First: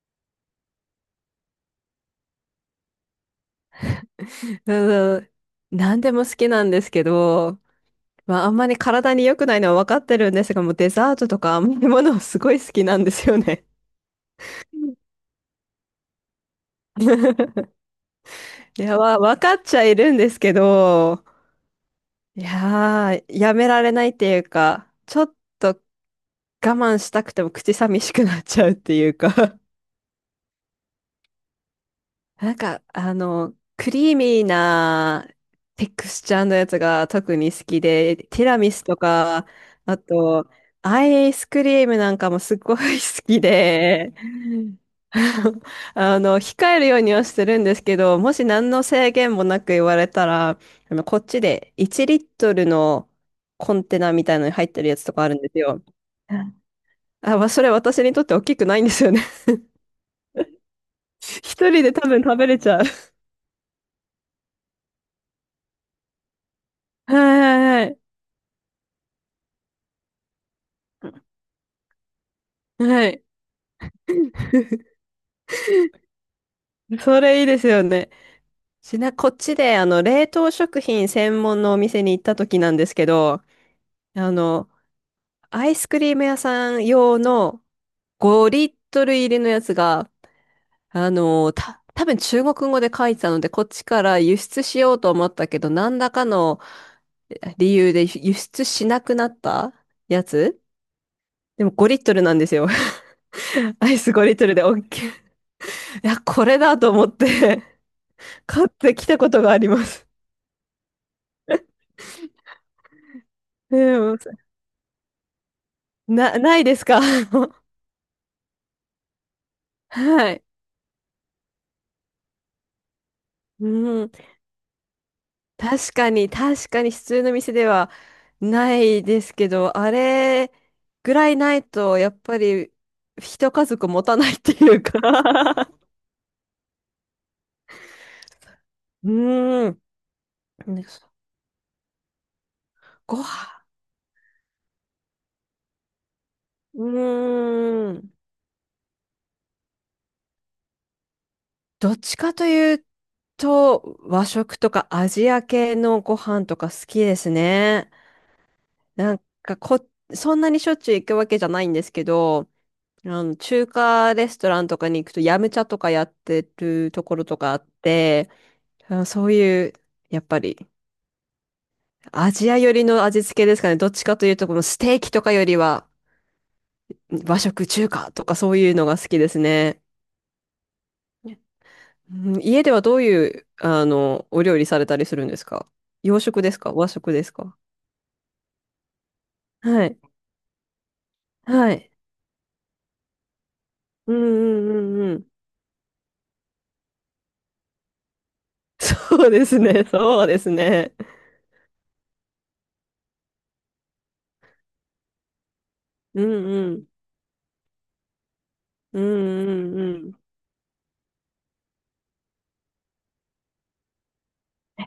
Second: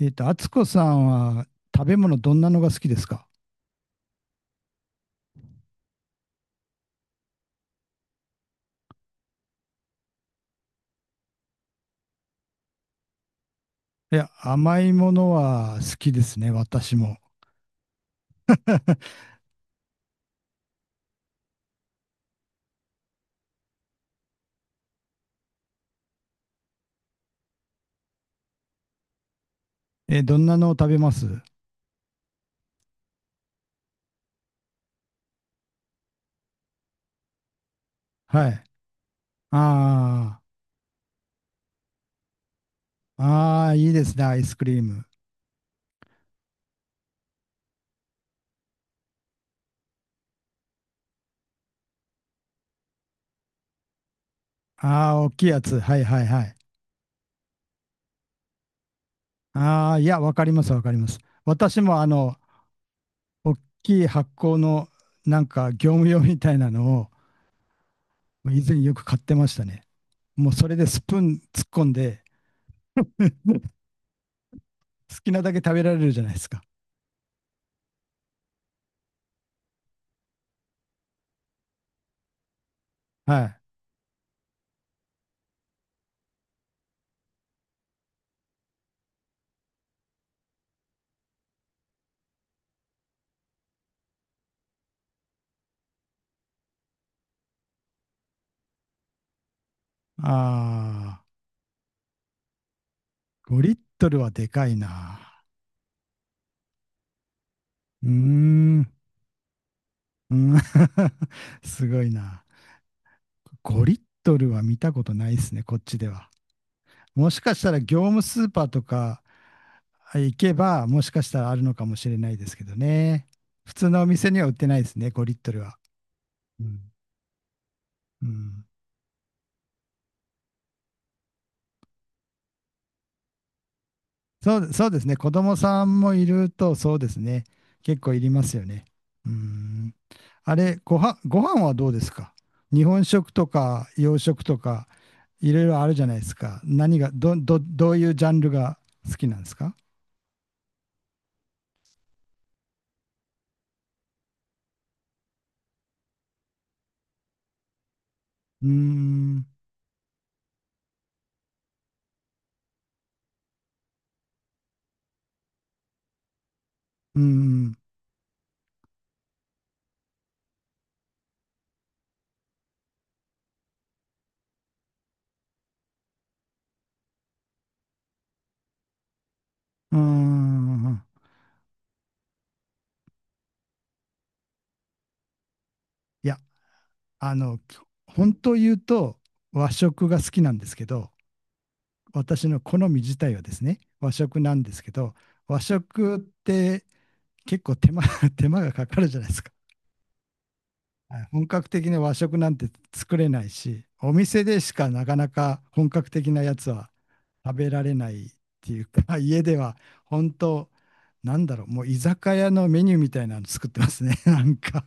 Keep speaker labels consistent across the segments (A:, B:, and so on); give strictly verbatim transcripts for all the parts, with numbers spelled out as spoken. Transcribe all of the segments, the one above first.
A: えっと、敦子さんは食べ物どんなのが好きですか？
B: うん、何でも好きなんですけど、まあ、あんまり体に良くないのは分かってるんですが、もうデザートとか甘いものすごい好きなんですよね。
A: いや、甘いものは好きですね、私も。
B: いや、わ、分かっちゃいるんですけど、いやー、やめられないっていうか、ちょっと我慢したくても口寂しくなっちゃうっていうか、
A: え、どんなのを食べます？
B: なんか、あの、クリーミーなテクスチャーのやつが特に好きで、ティ
A: は
B: ラ
A: い。
B: ミスとか、あ
A: あ
B: と、アイスクリームなんかもすごい好き
A: あ、ああ、いいで
B: で、
A: すね、アイスクリーム。
B: あの、控えるようにはしてるんですけど、もし何の制限もなく言われたら、あの、こっちでいちリットルリットルのコンテナみたいのに入ってるやつ
A: あ
B: と
A: あ、
B: かあ
A: 大
B: るん
A: きい
B: です
A: やつ。
B: よ。
A: はいはいはい。
B: あ、まあ、それ私にとって大きくないんですよね。
A: ああ、いや、わかりますわかります。
B: 一
A: 私
B: 人で
A: もあ
B: 多分
A: の、
B: 食べれちゃう。
A: 大きい発酵のなんか業務用みたいなのを
B: はいはいはい。
A: 以前よく買ってましたね。もうそれでスプーン突っ込んで、
B: はい。
A: 好きなだけ食べられるじゃないですか。
B: それいいですよね。ちな、こっちで、あの、冷凍食品専門のお店に行った時なんですけど、
A: はい。
B: あの、アイスクリーム屋さん用のごリットルリットル入りのやつが、あの、た、多分中国語で書いてたので、こっちから輸出しようと思ったけど、何らかの理由で輸出しなくなったやつ
A: あ
B: でもごリットルリットルなんですよ。
A: ー、ごリッ
B: アイ
A: ト
B: ス
A: ルはで
B: ごリットルリッ
A: か
B: ト
A: い
B: ルで OK。
A: な。
B: いや、これだと思って
A: うー
B: 買っ
A: ん。
B: てきたことがあります。
A: うん すごいな。
B: う
A: ごリッ
B: ん、
A: トルは見たことないですね、こっちでは。
B: なないですか？
A: もしかしたら業務スーパーとか
B: は
A: 行
B: い。
A: けば、もしかしたらあるのかもしれないですけどね。普通の
B: う
A: お
B: ん。
A: 店には売ってないですね、ごリットルは。
B: 確かに、
A: う
B: 確かに
A: ん。
B: 普通の店では
A: うん
B: ないですけど、あれぐらいないと、やっぱり一家族持たないって
A: そう、
B: いう
A: そうですね。子供
B: か。
A: さ んもいると、そうですね。結構いりますよね。うー
B: うん。
A: ん。あれ、
B: ね。
A: ごは、ご飯はどうですか？日本
B: ご
A: 食と
B: 飯、
A: か洋食とか、いろいろあるじゃないですか。
B: う
A: 何が、ど、ど、どうい
B: ん。
A: うジャンルが好きなんですか？
B: どっちかというと、和食とかアジア系のご飯とか好きですね。
A: うー
B: なん
A: ん、
B: かこ、そんなにしょっちゅう行くわけじゃないんですけど、あの、中華レストランとかに行くと、ヤムチャとかやってるとこ
A: うー
B: ろとかあっ
A: ん、
B: て、あそういう、やっぱり、アジア寄りの味付けですかね。どっちかというと、このステーキとかよりは、和食、中華とかそういうのが好きですね。
A: うーん。
B: うん、家ではどういう、あの、お料理されたりするんですか？洋
A: いや、
B: 食ですか、和食です
A: あ
B: か？
A: の、本当言うと和
B: はい。
A: 食が好きなんですけど、
B: はい。
A: 私の好み自体はですね、和
B: うん
A: 食なんで
B: う
A: すけ
B: んうん
A: ど、
B: うん。
A: 和食って結構手間 手間が かかるじゃな
B: そ
A: い
B: う
A: です
B: で
A: か。
B: すね。そうですね。
A: 本格的な和食なんて作れないし、お店でしかなかなか本格
B: う
A: 的な
B: ん
A: やつ
B: うん。
A: は食べられないっていう
B: うん
A: か、家で
B: う
A: は
B: んうん。
A: 本当、なんだろう、もう居酒屋のメニューみたいなの作ってますね、なんか。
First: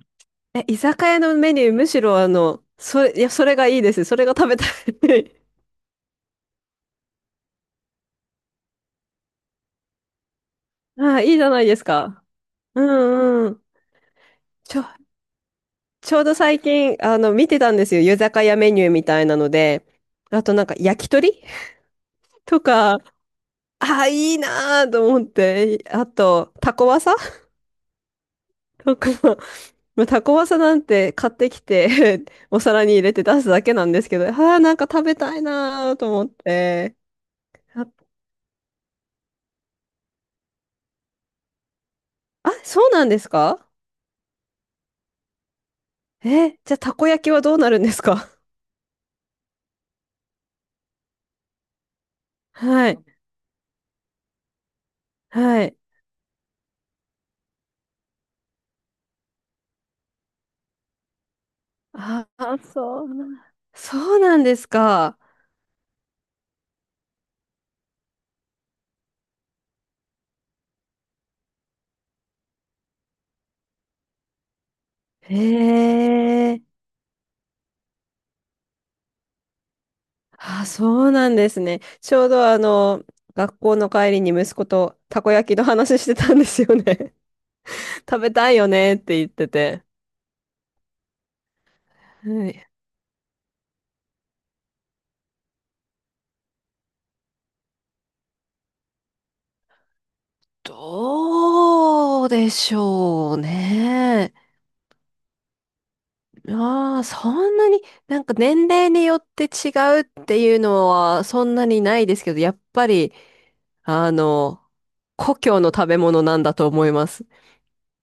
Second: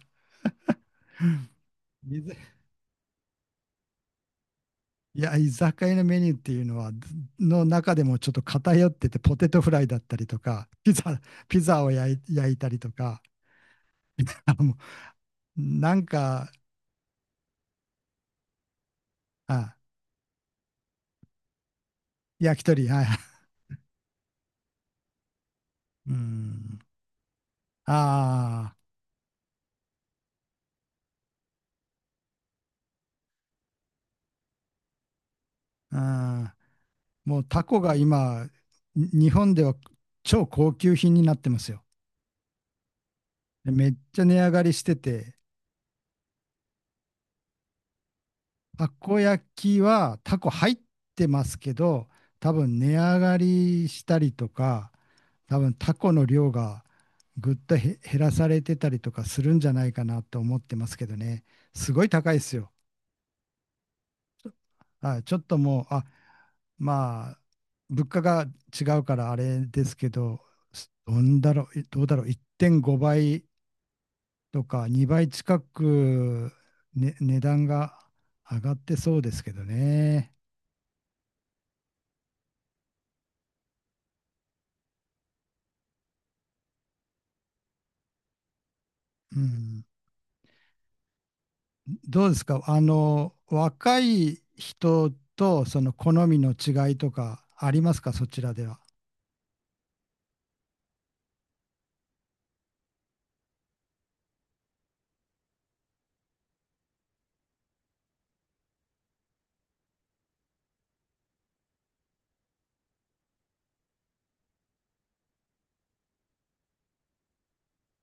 B: え、居酒屋のメニュー、むしろ
A: い
B: あ
A: ざ
B: の、それ、いや、それがいいです。それが食べた
A: いや、
B: い。
A: 居酒屋のメニューっていうのは、の中でもちょっと偏ってて、ポテトフライだったりとか、ピ
B: あ
A: ザ、
B: あ、いいじゃ
A: ピ
B: ないで
A: ザ
B: す
A: を焼
B: か。
A: い焼いたり
B: う
A: とか、
B: んうん。
A: あもう
B: ちょ、
A: なん
B: ちょうど
A: か、
B: 最近、あの、見てたんですよ。居酒屋メニューみたいなの
A: あ、
B: で。あとなんか、焼き鳥
A: 焼
B: と
A: き鳥、
B: か、あ
A: はい。
B: あ、いいなーと思って。あ
A: う
B: と、タ
A: ん
B: コワサ、
A: あ
B: とか、まあタコワサなんて買ってきて お皿に入れて出すだけなんですけど、ああ、なんか食べたいなーと思っ
A: あ、
B: て。
A: うん、もうタコ
B: あ、
A: が今、に日本では超高級品になってますよ。
B: あそうなんですか。
A: でめっちゃ値上がりしてて、
B: え、じゃあ、たこ焼きはどうなるんですか？
A: たこ焼きはタコ入ってますけど、多分
B: は
A: 値
B: い。
A: 上がりしたりとか、多
B: は
A: 分
B: い。
A: タコの量がぐっとへ減らされてたりとかするんじゃないかなと思ってますけどね。すごい
B: あ
A: 高いです
B: あ、
A: よ。
B: そうな、そうなんです
A: は
B: か。
A: い、ちょっともう、あ、まあ、物価が違うからあれですけど、すどんだろう、いどうだろう、いってんごばいとかにばい近
B: へ
A: く、
B: え。
A: ね、値段が上がってそうですけどね。
B: あ、そうなんですね。ちょうどあの、学校の帰りに息子とたこ焼きの話してたんですよね。食べたいよねって言っ
A: う
B: てて。
A: ん、どうです
B: は
A: か、
B: い。
A: あの、若い人とその好みの違いとかありますか、そちらでは。
B: どうでしょうね。ああ、そんなに、なんか年齢によって違うっていうのはそんなにないですけど、やっぱり、あの、故郷の食べ物なんだと思います。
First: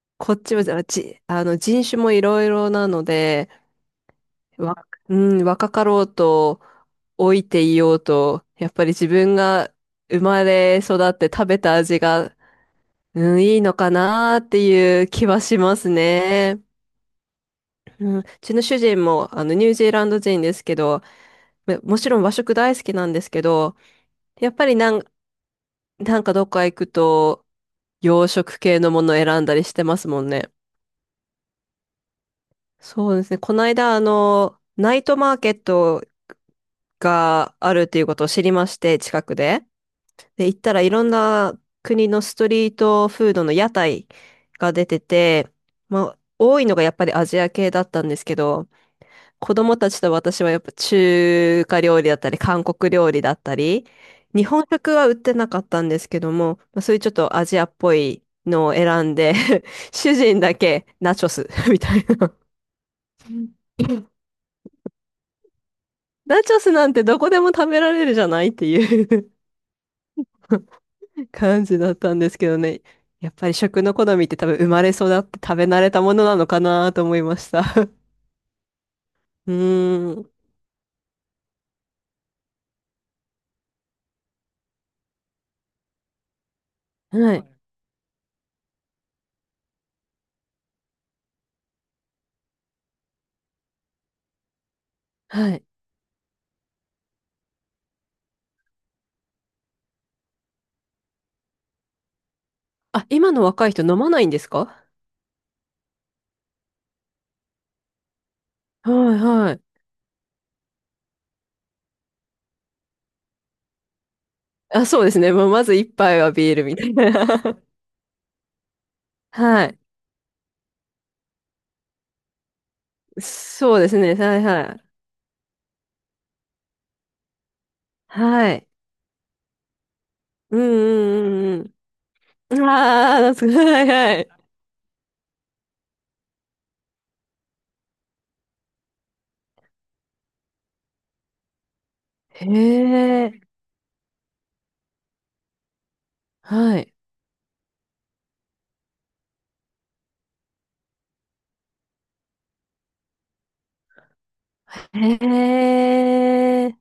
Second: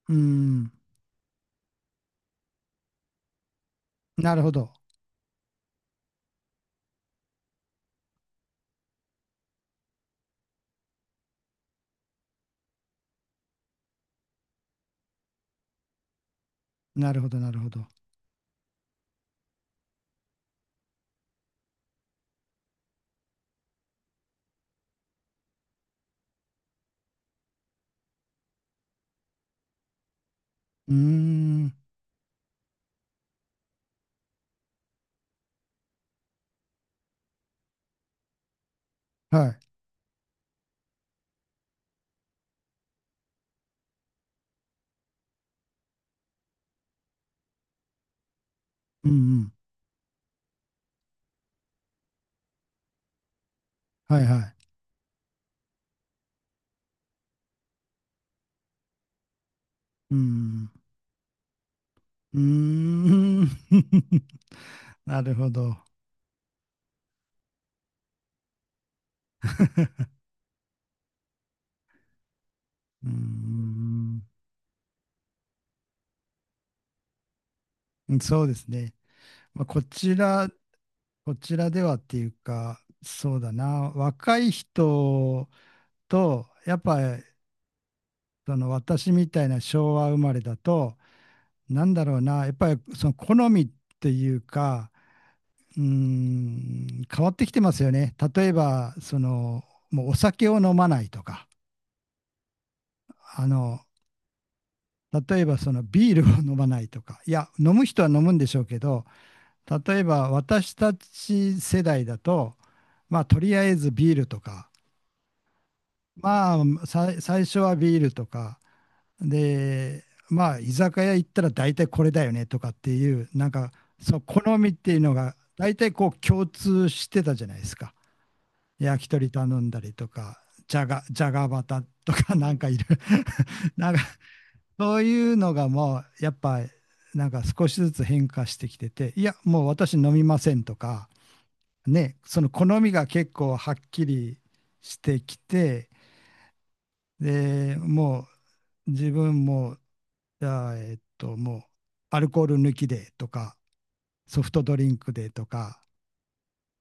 A: う
B: こっちは、
A: ん、
B: あじ、あの、人種もいろいろなので、
A: なるほど、
B: わ、うん、若かろうと、老いていようと、やっぱり自分が生まれ育って食べた味が、うん、いいのかなっていう気はしますね。
A: なるほど、なるほど。
B: うん、うちの主人も、あの、ニュージーランド人ですけど、めもちろん和食大好きなんですけど、やっぱりなん、なんかどっか行くと洋食系のものを選んだりしてますもんね。
A: うーん、
B: そうですね。この間、あの、ナイトマーケットがあるっていうことを知りまして、近く
A: はい、
B: で。で、行ったらいろんな国のストリートフードの屋台が出てて、まあ、多いのがやっぱりアジア系だったんですけど、
A: うんうん、
B: 子供たちと私はやっぱ中華料理だったり、韓国料理だったり、
A: はいは
B: 日
A: い、
B: 本食は売ってなかったんですけども、まあ、そういうちょっとアジアっぽいのを選んで、
A: う
B: 主
A: んう
B: 人だ
A: ん。
B: けナチョス、 みたいな。
A: うーん。なるほど。
B: ナチョスなんてどこでも食べられるじゃないっていう 感じだったんですけどね。
A: うー
B: やっぱり食の好
A: ん。
B: みって多分生まれ育って食べ慣れたものなのかなと思いました。
A: そうですね。
B: う
A: まあ、こち
B: ーん。
A: ら、こちらではっていうか、そうだな。若い人と、やっぱり、
B: はい。
A: その私みたいな昭和生まれだと、なんだろうな。やっぱりその好みっていうか、
B: はい。
A: うーん、変わってきてますよね。例えば、その、もうお酒を飲まないとか、
B: あ、今の
A: あ
B: 若い
A: の、
B: 人飲まないんですか？
A: 例えばそのビールを飲まないとか、いや、飲む人は飲むんでしょうけ
B: は
A: ど、
B: いはい。
A: 例えば私たち世代だと、まあ、とりあえずビールとか、
B: あ、そうですね。もうまず一杯はビ
A: ま
B: ールみた
A: あ、
B: い
A: さ
B: な。
A: 最初 はビールとか、
B: はい。
A: で、まあ、居酒屋行ったら大体これだよねとかっていう、なんか、
B: そうです
A: そ
B: ね。
A: の
B: はい
A: 好み
B: は
A: っ
B: い。
A: ていうのが、大体こう共通してたじゃないですか。
B: はい。
A: 焼き鳥頼んだりとか、
B: う
A: じゃが、じゃが
B: んうんう
A: バ
B: ん
A: タとか、なん
B: うん。
A: かいる
B: ああ、懐かしい。 はい
A: なんか
B: はい。
A: そういうのがもうやっぱなんか少しずつ変化してきてて、いや、もう私飲みませんとか、ね、そ
B: へ
A: の好みが結
B: え。
A: 構はっきりしてきて、
B: はい。
A: で、もう自分も、じゃあ、えっと、もうアルコール抜きでとか、ソフトドリンクでとか、
B: へえ。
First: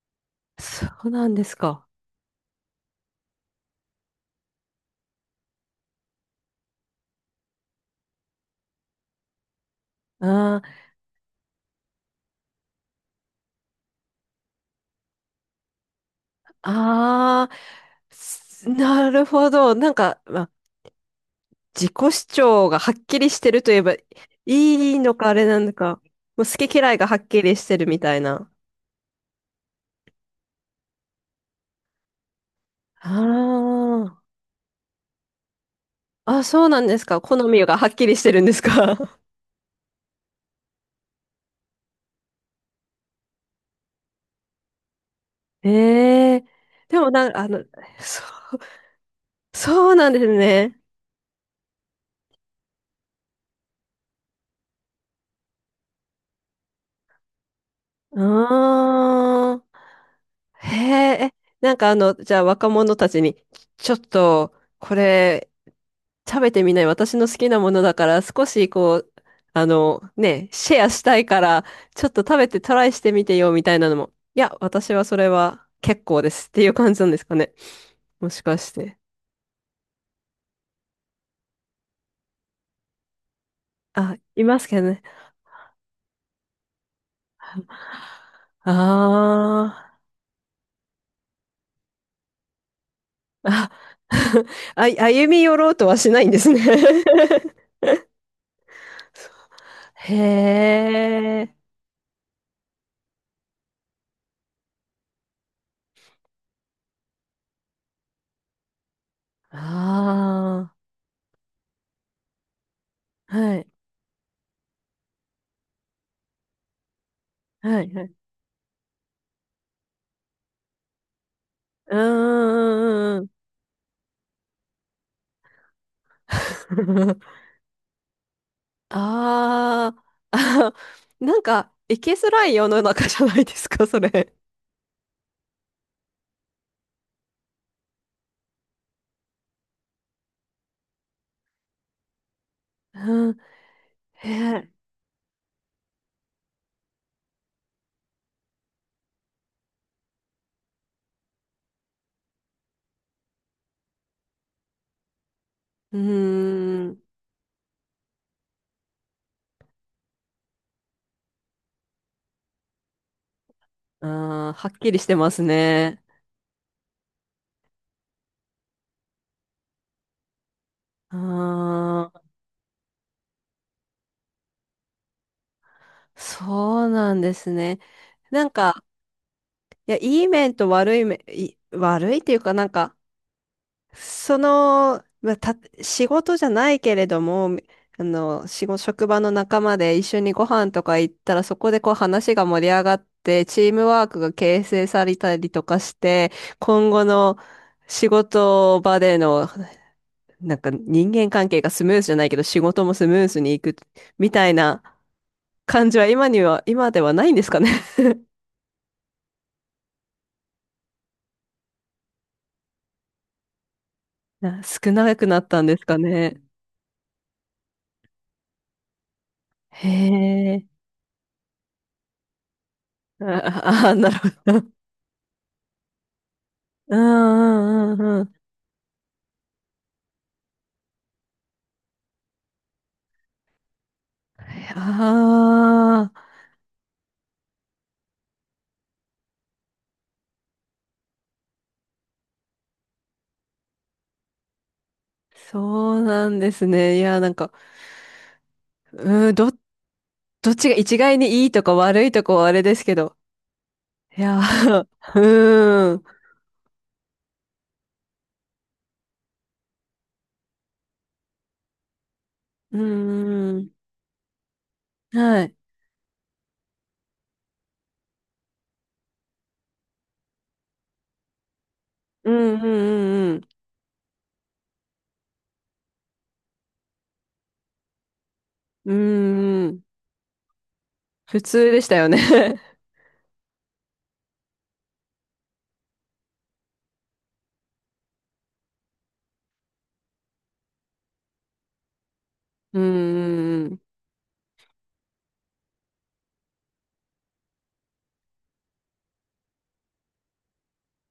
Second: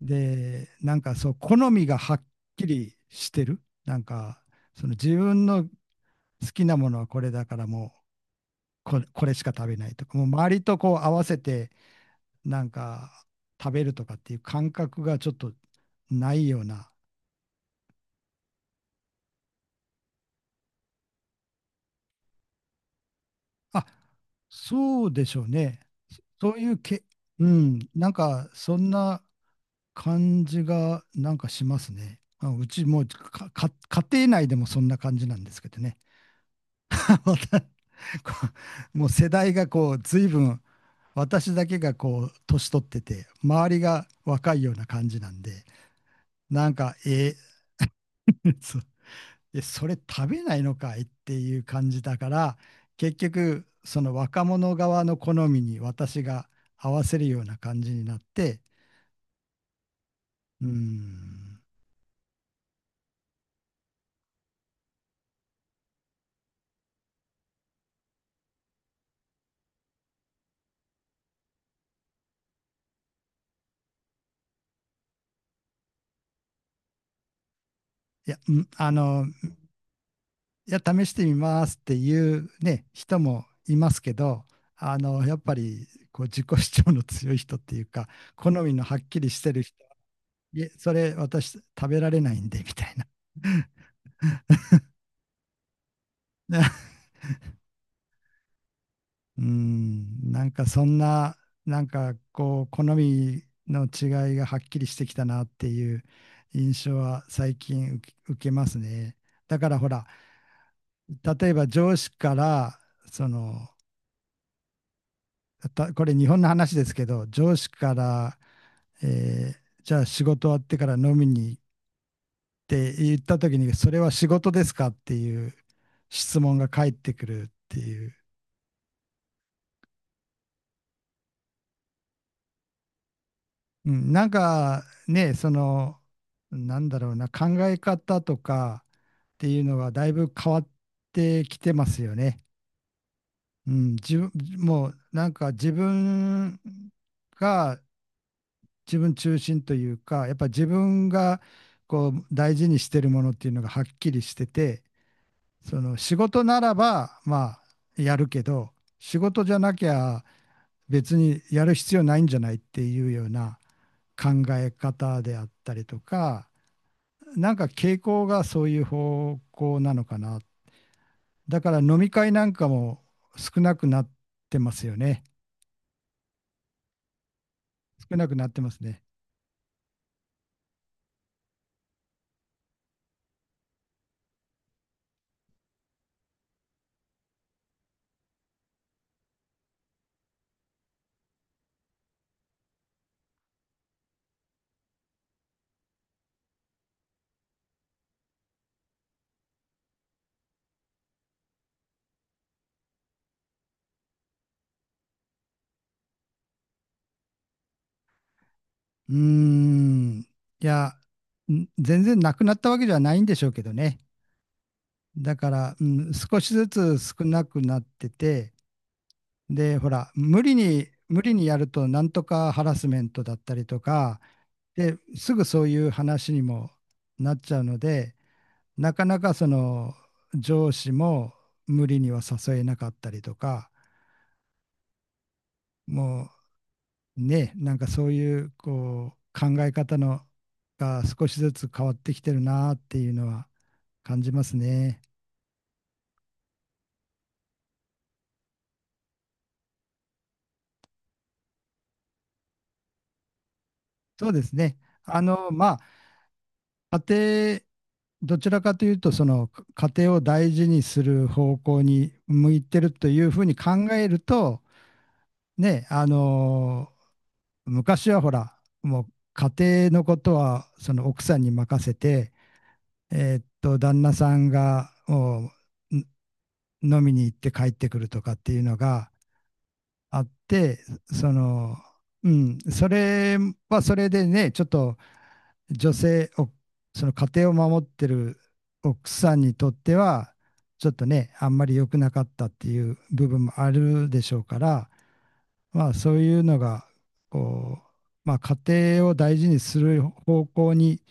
A: で、
B: そ
A: なん
B: う
A: か
B: な
A: そう、
B: んで
A: 好
B: す
A: み
B: か。
A: がはっきりしてる。なんか、その自分の好きなものはこれだからもうこれ、これしか食べないとか、もう周り
B: あ
A: とこう合わせて、なんか食べるとかっていう感覚がちょっとないような。
B: あ、ああ、すなるほど。なんか、まあ、自己主張がはっきりしてるといえ
A: あ、
B: ばいい
A: そう
B: の
A: で
B: かあ
A: しょ
B: れ
A: う
B: なの
A: ね。
B: か。もう
A: そそうい
B: 好き
A: う
B: 嫌い
A: け、
B: がはっき
A: う
B: りして
A: ん、
B: るみ
A: なん
B: たい
A: か
B: な。
A: そんな感じがなんかしますね。あ、うちもう
B: あ
A: か、か家
B: あ。
A: 庭内でもそんな感じなんですけどね。
B: あ、そうなんですか。
A: ま
B: 好
A: た
B: み
A: こ
B: がはっきりしてるんですか。
A: うもう 世代がこう随分私だけがこう年取ってて周りが若いような感じなんで
B: ええ、
A: なんか
B: でもなん
A: え
B: か、あの、そ
A: ー
B: う、
A: そうで、そ
B: そ
A: れ
B: うなんで
A: 食
B: す
A: べないの
B: ね。
A: かいっていう感じだから、結局、その若者側の好みに私が合わせるような感じになって、
B: ああ、
A: うー
B: へえ、え、
A: ん、
B: なんかあの、じゃあ若者たちに、ちょっと、これ、食べてみない？私の好きなものだから、少しこう、あの、ね、シェアしたいから、ちょっと食べてトライしてみてよ、みたいなのも。いや、私はそれは結構ですっていう感じなんですかね。
A: い
B: も
A: や、
B: しか
A: ん
B: し
A: あ
B: て。
A: の、いや、試してみますっていうね、人もいますけ
B: あ、い
A: ど、
B: ますけど
A: あ
B: ね。
A: の、やっぱり、こう、自己主張の強い人っていうか、好
B: あ
A: みのはっきりしてる人は、
B: あ、
A: いえ、それ私食べられないんで、みたいな。
B: あ、あ、歩み寄ろうとはしないんですね。
A: う
B: へ
A: ん、なんかそんな、
B: え、
A: なんかこう、好みの違いがはっきりしてきたなっていう印象は最近受け受けますね。だからほら、
B: あ
A: 例えば上司から、そ
B: あ、は
A: の、
B: い、
A: たこれ日本の話ですけど、上司
B: はい、
A: か
B: はい。
A: ら、えーじゃあ仕事終わってから飲みに行っ
B: う
A: て
B: ー
A: 言っ
B: ん、うん、
A: た時に、それは仕事ですかっていう質問が返ってくるっていう。
B: あーあ、なんか、いきづらい世の中じゃないですか、
A: う
B: そ
A: ん、なん
B: れ。
A: かね、その、なんだろうな、考え方とかっていうのはだいぶ変わってきてますよね。
B: うん、
A: うん、自
B: へ
A: 分、
B: え、
A: もうなんか自分が自分中心というか、やっぱ自分がこう大事にしてるものっていうのがはっきりしてて、そ
B: う
A: の
B: ー
A: 仕事なら
B: ん、
A: ばまあやるけど、仕事じゃなきゃ別にやる必要ないんじゃないっていうような考
B: あー、は
A: え
B: っきりして
A: 方
B: ま
A: で
B: す
A: あったりと
B: ね。
A: か、なんか傾向がそういう方向なのかな。だから飲み
B: ああ、
A: 会なんかも少なくなってますよね。
B: そうなんですね。
A: 少なく
B: な
A: なっ
B: ん
A: てます
B: か、
A: ね。
B: いや、いい面と悪い面、い悪いっていうかなんか、その、まあ、た、仕事じゃないけれども、あの、仕事、職場の仲間で一緒にご飯とか行ったら、そこでこう話が盛り上がって、チームワークが形成されたりとかして、今後の仕事場での、なんか人間関係がスムーズじゃないけど、仕事もスムーズにいくみたいな感じは今には、今ではないんですかね。
A: うーん。いや、ん全然なくなったわけではないんでしょうけどね。
B: な少なく
A: だ
B: なっ
A: か
B: たん
A: ら、
B: で
A: う
B: すか
A: ん、少
B: ね。
A: しずつ少なくなってて、で、
B: へ
A: ほら、無理
B: え。
A: に、無理にやると、なんとかハラスメントだったりと
B: ああ、なる
A: か、
B: ほど。
A: で、すぐそういう話にも
B: う
A: なっちゃうの
B: んうんう
A: で、
B: んうん。
A: なかなかその上司も無理には誘えなかったりとか、
B: ああ、
A: もうね、なんかそういうこう考え方のが少しずつ変わってきてるなっていうのは感じますね。
B: そうなんですね。いや、なんか、うん、ど、どっちが一概にいいとか悪いとかはあれですけど。い
A: そう
B: や、
A: ですね。あの、ま
B: うん、
A: あ、家庭、どちらかというと、その家庭を大事にする方向に向い
B: う
A: てるというふうに
B: ん、うん、
A: 考えると、
B: はい。
A: ね、あの、昔はほら、もう家庭のことはその奥さんに任せ
B: う
A: て、
B: ん、うん、う
A: え
B: ん、
A: ーっと、旦那さんがもう飲みに行って帰ってくるとかっていうの
B: う
A: が
B: ん、うん、
A: あって、そ
B: 普通
A: の、
B: でしたよね。
A: うん、それはそれでね、ちょっと女性、おその家庭を守ってる奥さんにとっては、ちょっとね、あんまり良くなかったって
B: う
A: いう部分も
B: ん、う
A: あ
B: ん、
A: るでしょうから、まあそういうのがこう、まあ、家庭を大事にする方向に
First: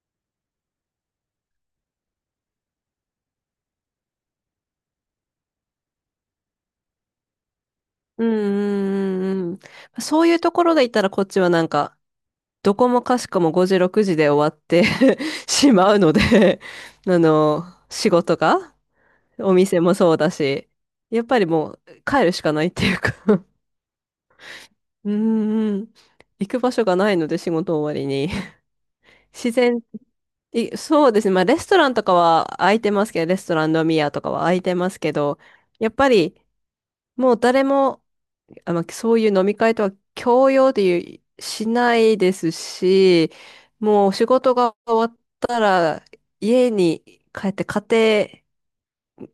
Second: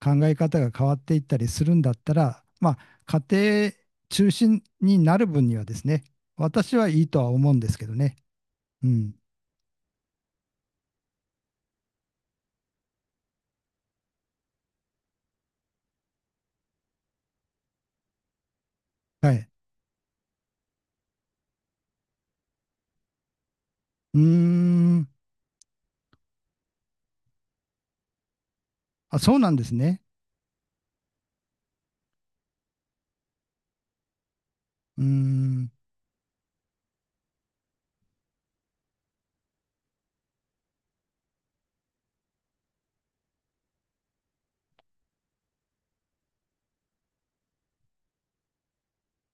A: 考え方が変わっていったりするんだったら、まあ、家庭中心になる分にはですね私はいいとは思うんですけどね。
B: うん、う
A: うん。
B: ん、うんうんうん。そういうところで言ったらこっちはなんか、どこもかしこもごじ、ろくじで終わって しまうので、あの、仕事が、
A: はい。
B: お店もそうだし、やっぱりもう帰るしかないっていうか。
A: うーん。
B: うんうん。行く場所がないので仕事終わりに。
A: あ、そうな
B: 自
A: んです
B: 然、
A: ね。
B: いそうですね。まあレストランとかは空いてますけど、レストラン飲み屋とかは空いてます
A: うー
B: けど、
A: ん。
B: やっぱりもう誰もあの、そういう飲み会とは強要でいうしないですし、もう仕事が終わったら家に帰って家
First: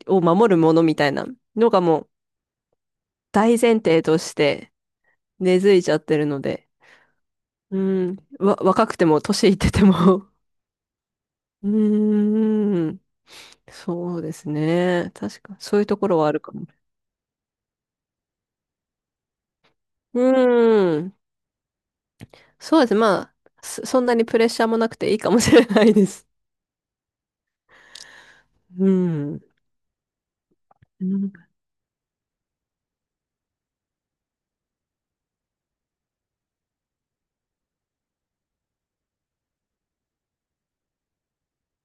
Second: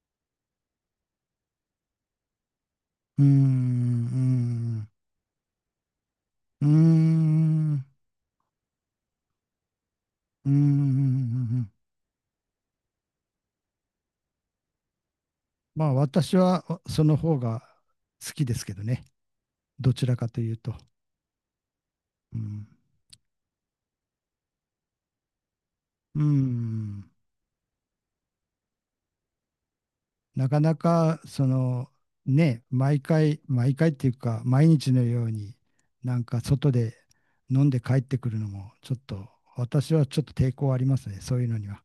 B: 庭を守るものみたいなのがもう
A: うー
B: 大前提として
A: ん。
B: 根付いちゃってるの
A: う
B: で、
A: ーん。うー
B: う
A: ん。
B: ん、わ、若くても年いってても。
A: うー
B: う
A: ん
B: ーん、そうですね。確か、そういう
A: まあ
B: ところはあ
A: 私
B: るか
A: は
B: も。
A: その方が好きですけどね。どちら
B: う
A: かというと。
B: ーん、
A: うん
B: そうですね。まあ、そそんなにプレッシャーもなくていいかもしれないで
A: う
B: す。
A: ん。
B: うん。
A: なかな
B: う
A: か、
B: ん。
A: その、ね、毎回、毎回っていうか、毎日のように、なんか外で飲んで帰ってくるのも、ちょっと、私はちょっと抵抗ありますね、そういうのには。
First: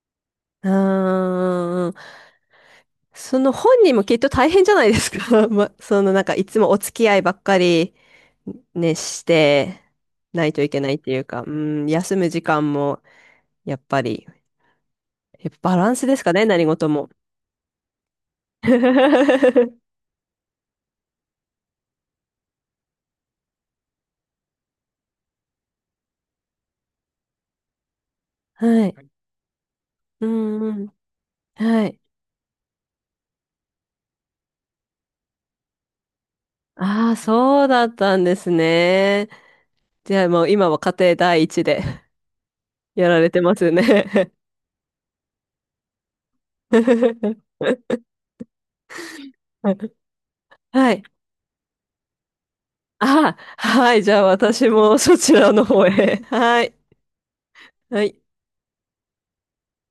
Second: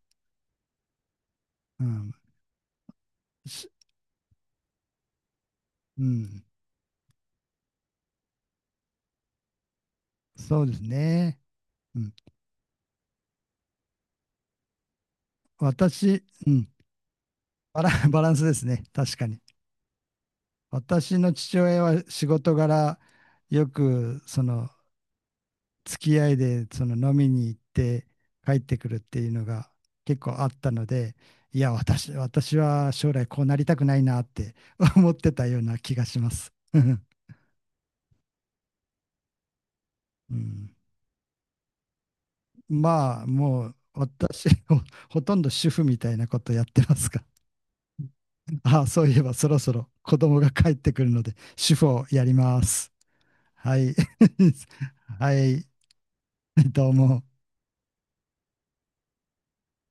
B: う
A: う
B: ーん。
A: ん。
B: その本
A: し
B: 人もきっと大変じゃないですか。ま、そ
A: う
B: のなんか
A: ん。
B: いつもお付き合いばっかりね、してない
A: そ
B: と
A: う
B: い
A: で
B: け
A: す
B: ないっていう
A: ね。
B: か、うん、
A: うん。
B: 休む時間もやっぱり、やっぱバランスで
A: 私、
B: すかね、
A: う
B: 何
A: ん。
B: 事も。
A: バラ、バランスです ね、確かに。
B: は
A: 私の父親は仕事柄、よく、その、付き合いでその飲みに行って帰ってくるっ
B: い。
A: ていうのが結
B: う
A: 構あっ
B: ん
A: た
B: う
A: の
B: ん。
A: で、いや、
B: はい。
A: 私、私は将来こうなりたくないなって 思ってたような気がします。う
B: ああ、そうだったんですね。じゃあもう
A: ん、
B: 今は家庭第一で。 やら
A: まあ、
B: れてま
A: も
B: す
A: う
B: ね。
A: 私ほ、ほとんど主婦みたいなことやってますが、ああ、そういえばそろそろ子供が帰っ
B: は
A: てく
B: い。
A: るので、主婦をやります。
B: あ、
A: は
B: は
A: い。
B: い。じゃあ私 もそ
A: は
B: ちらの
A: い、
B: 方へ。はい。
A: どうも。
B: はい。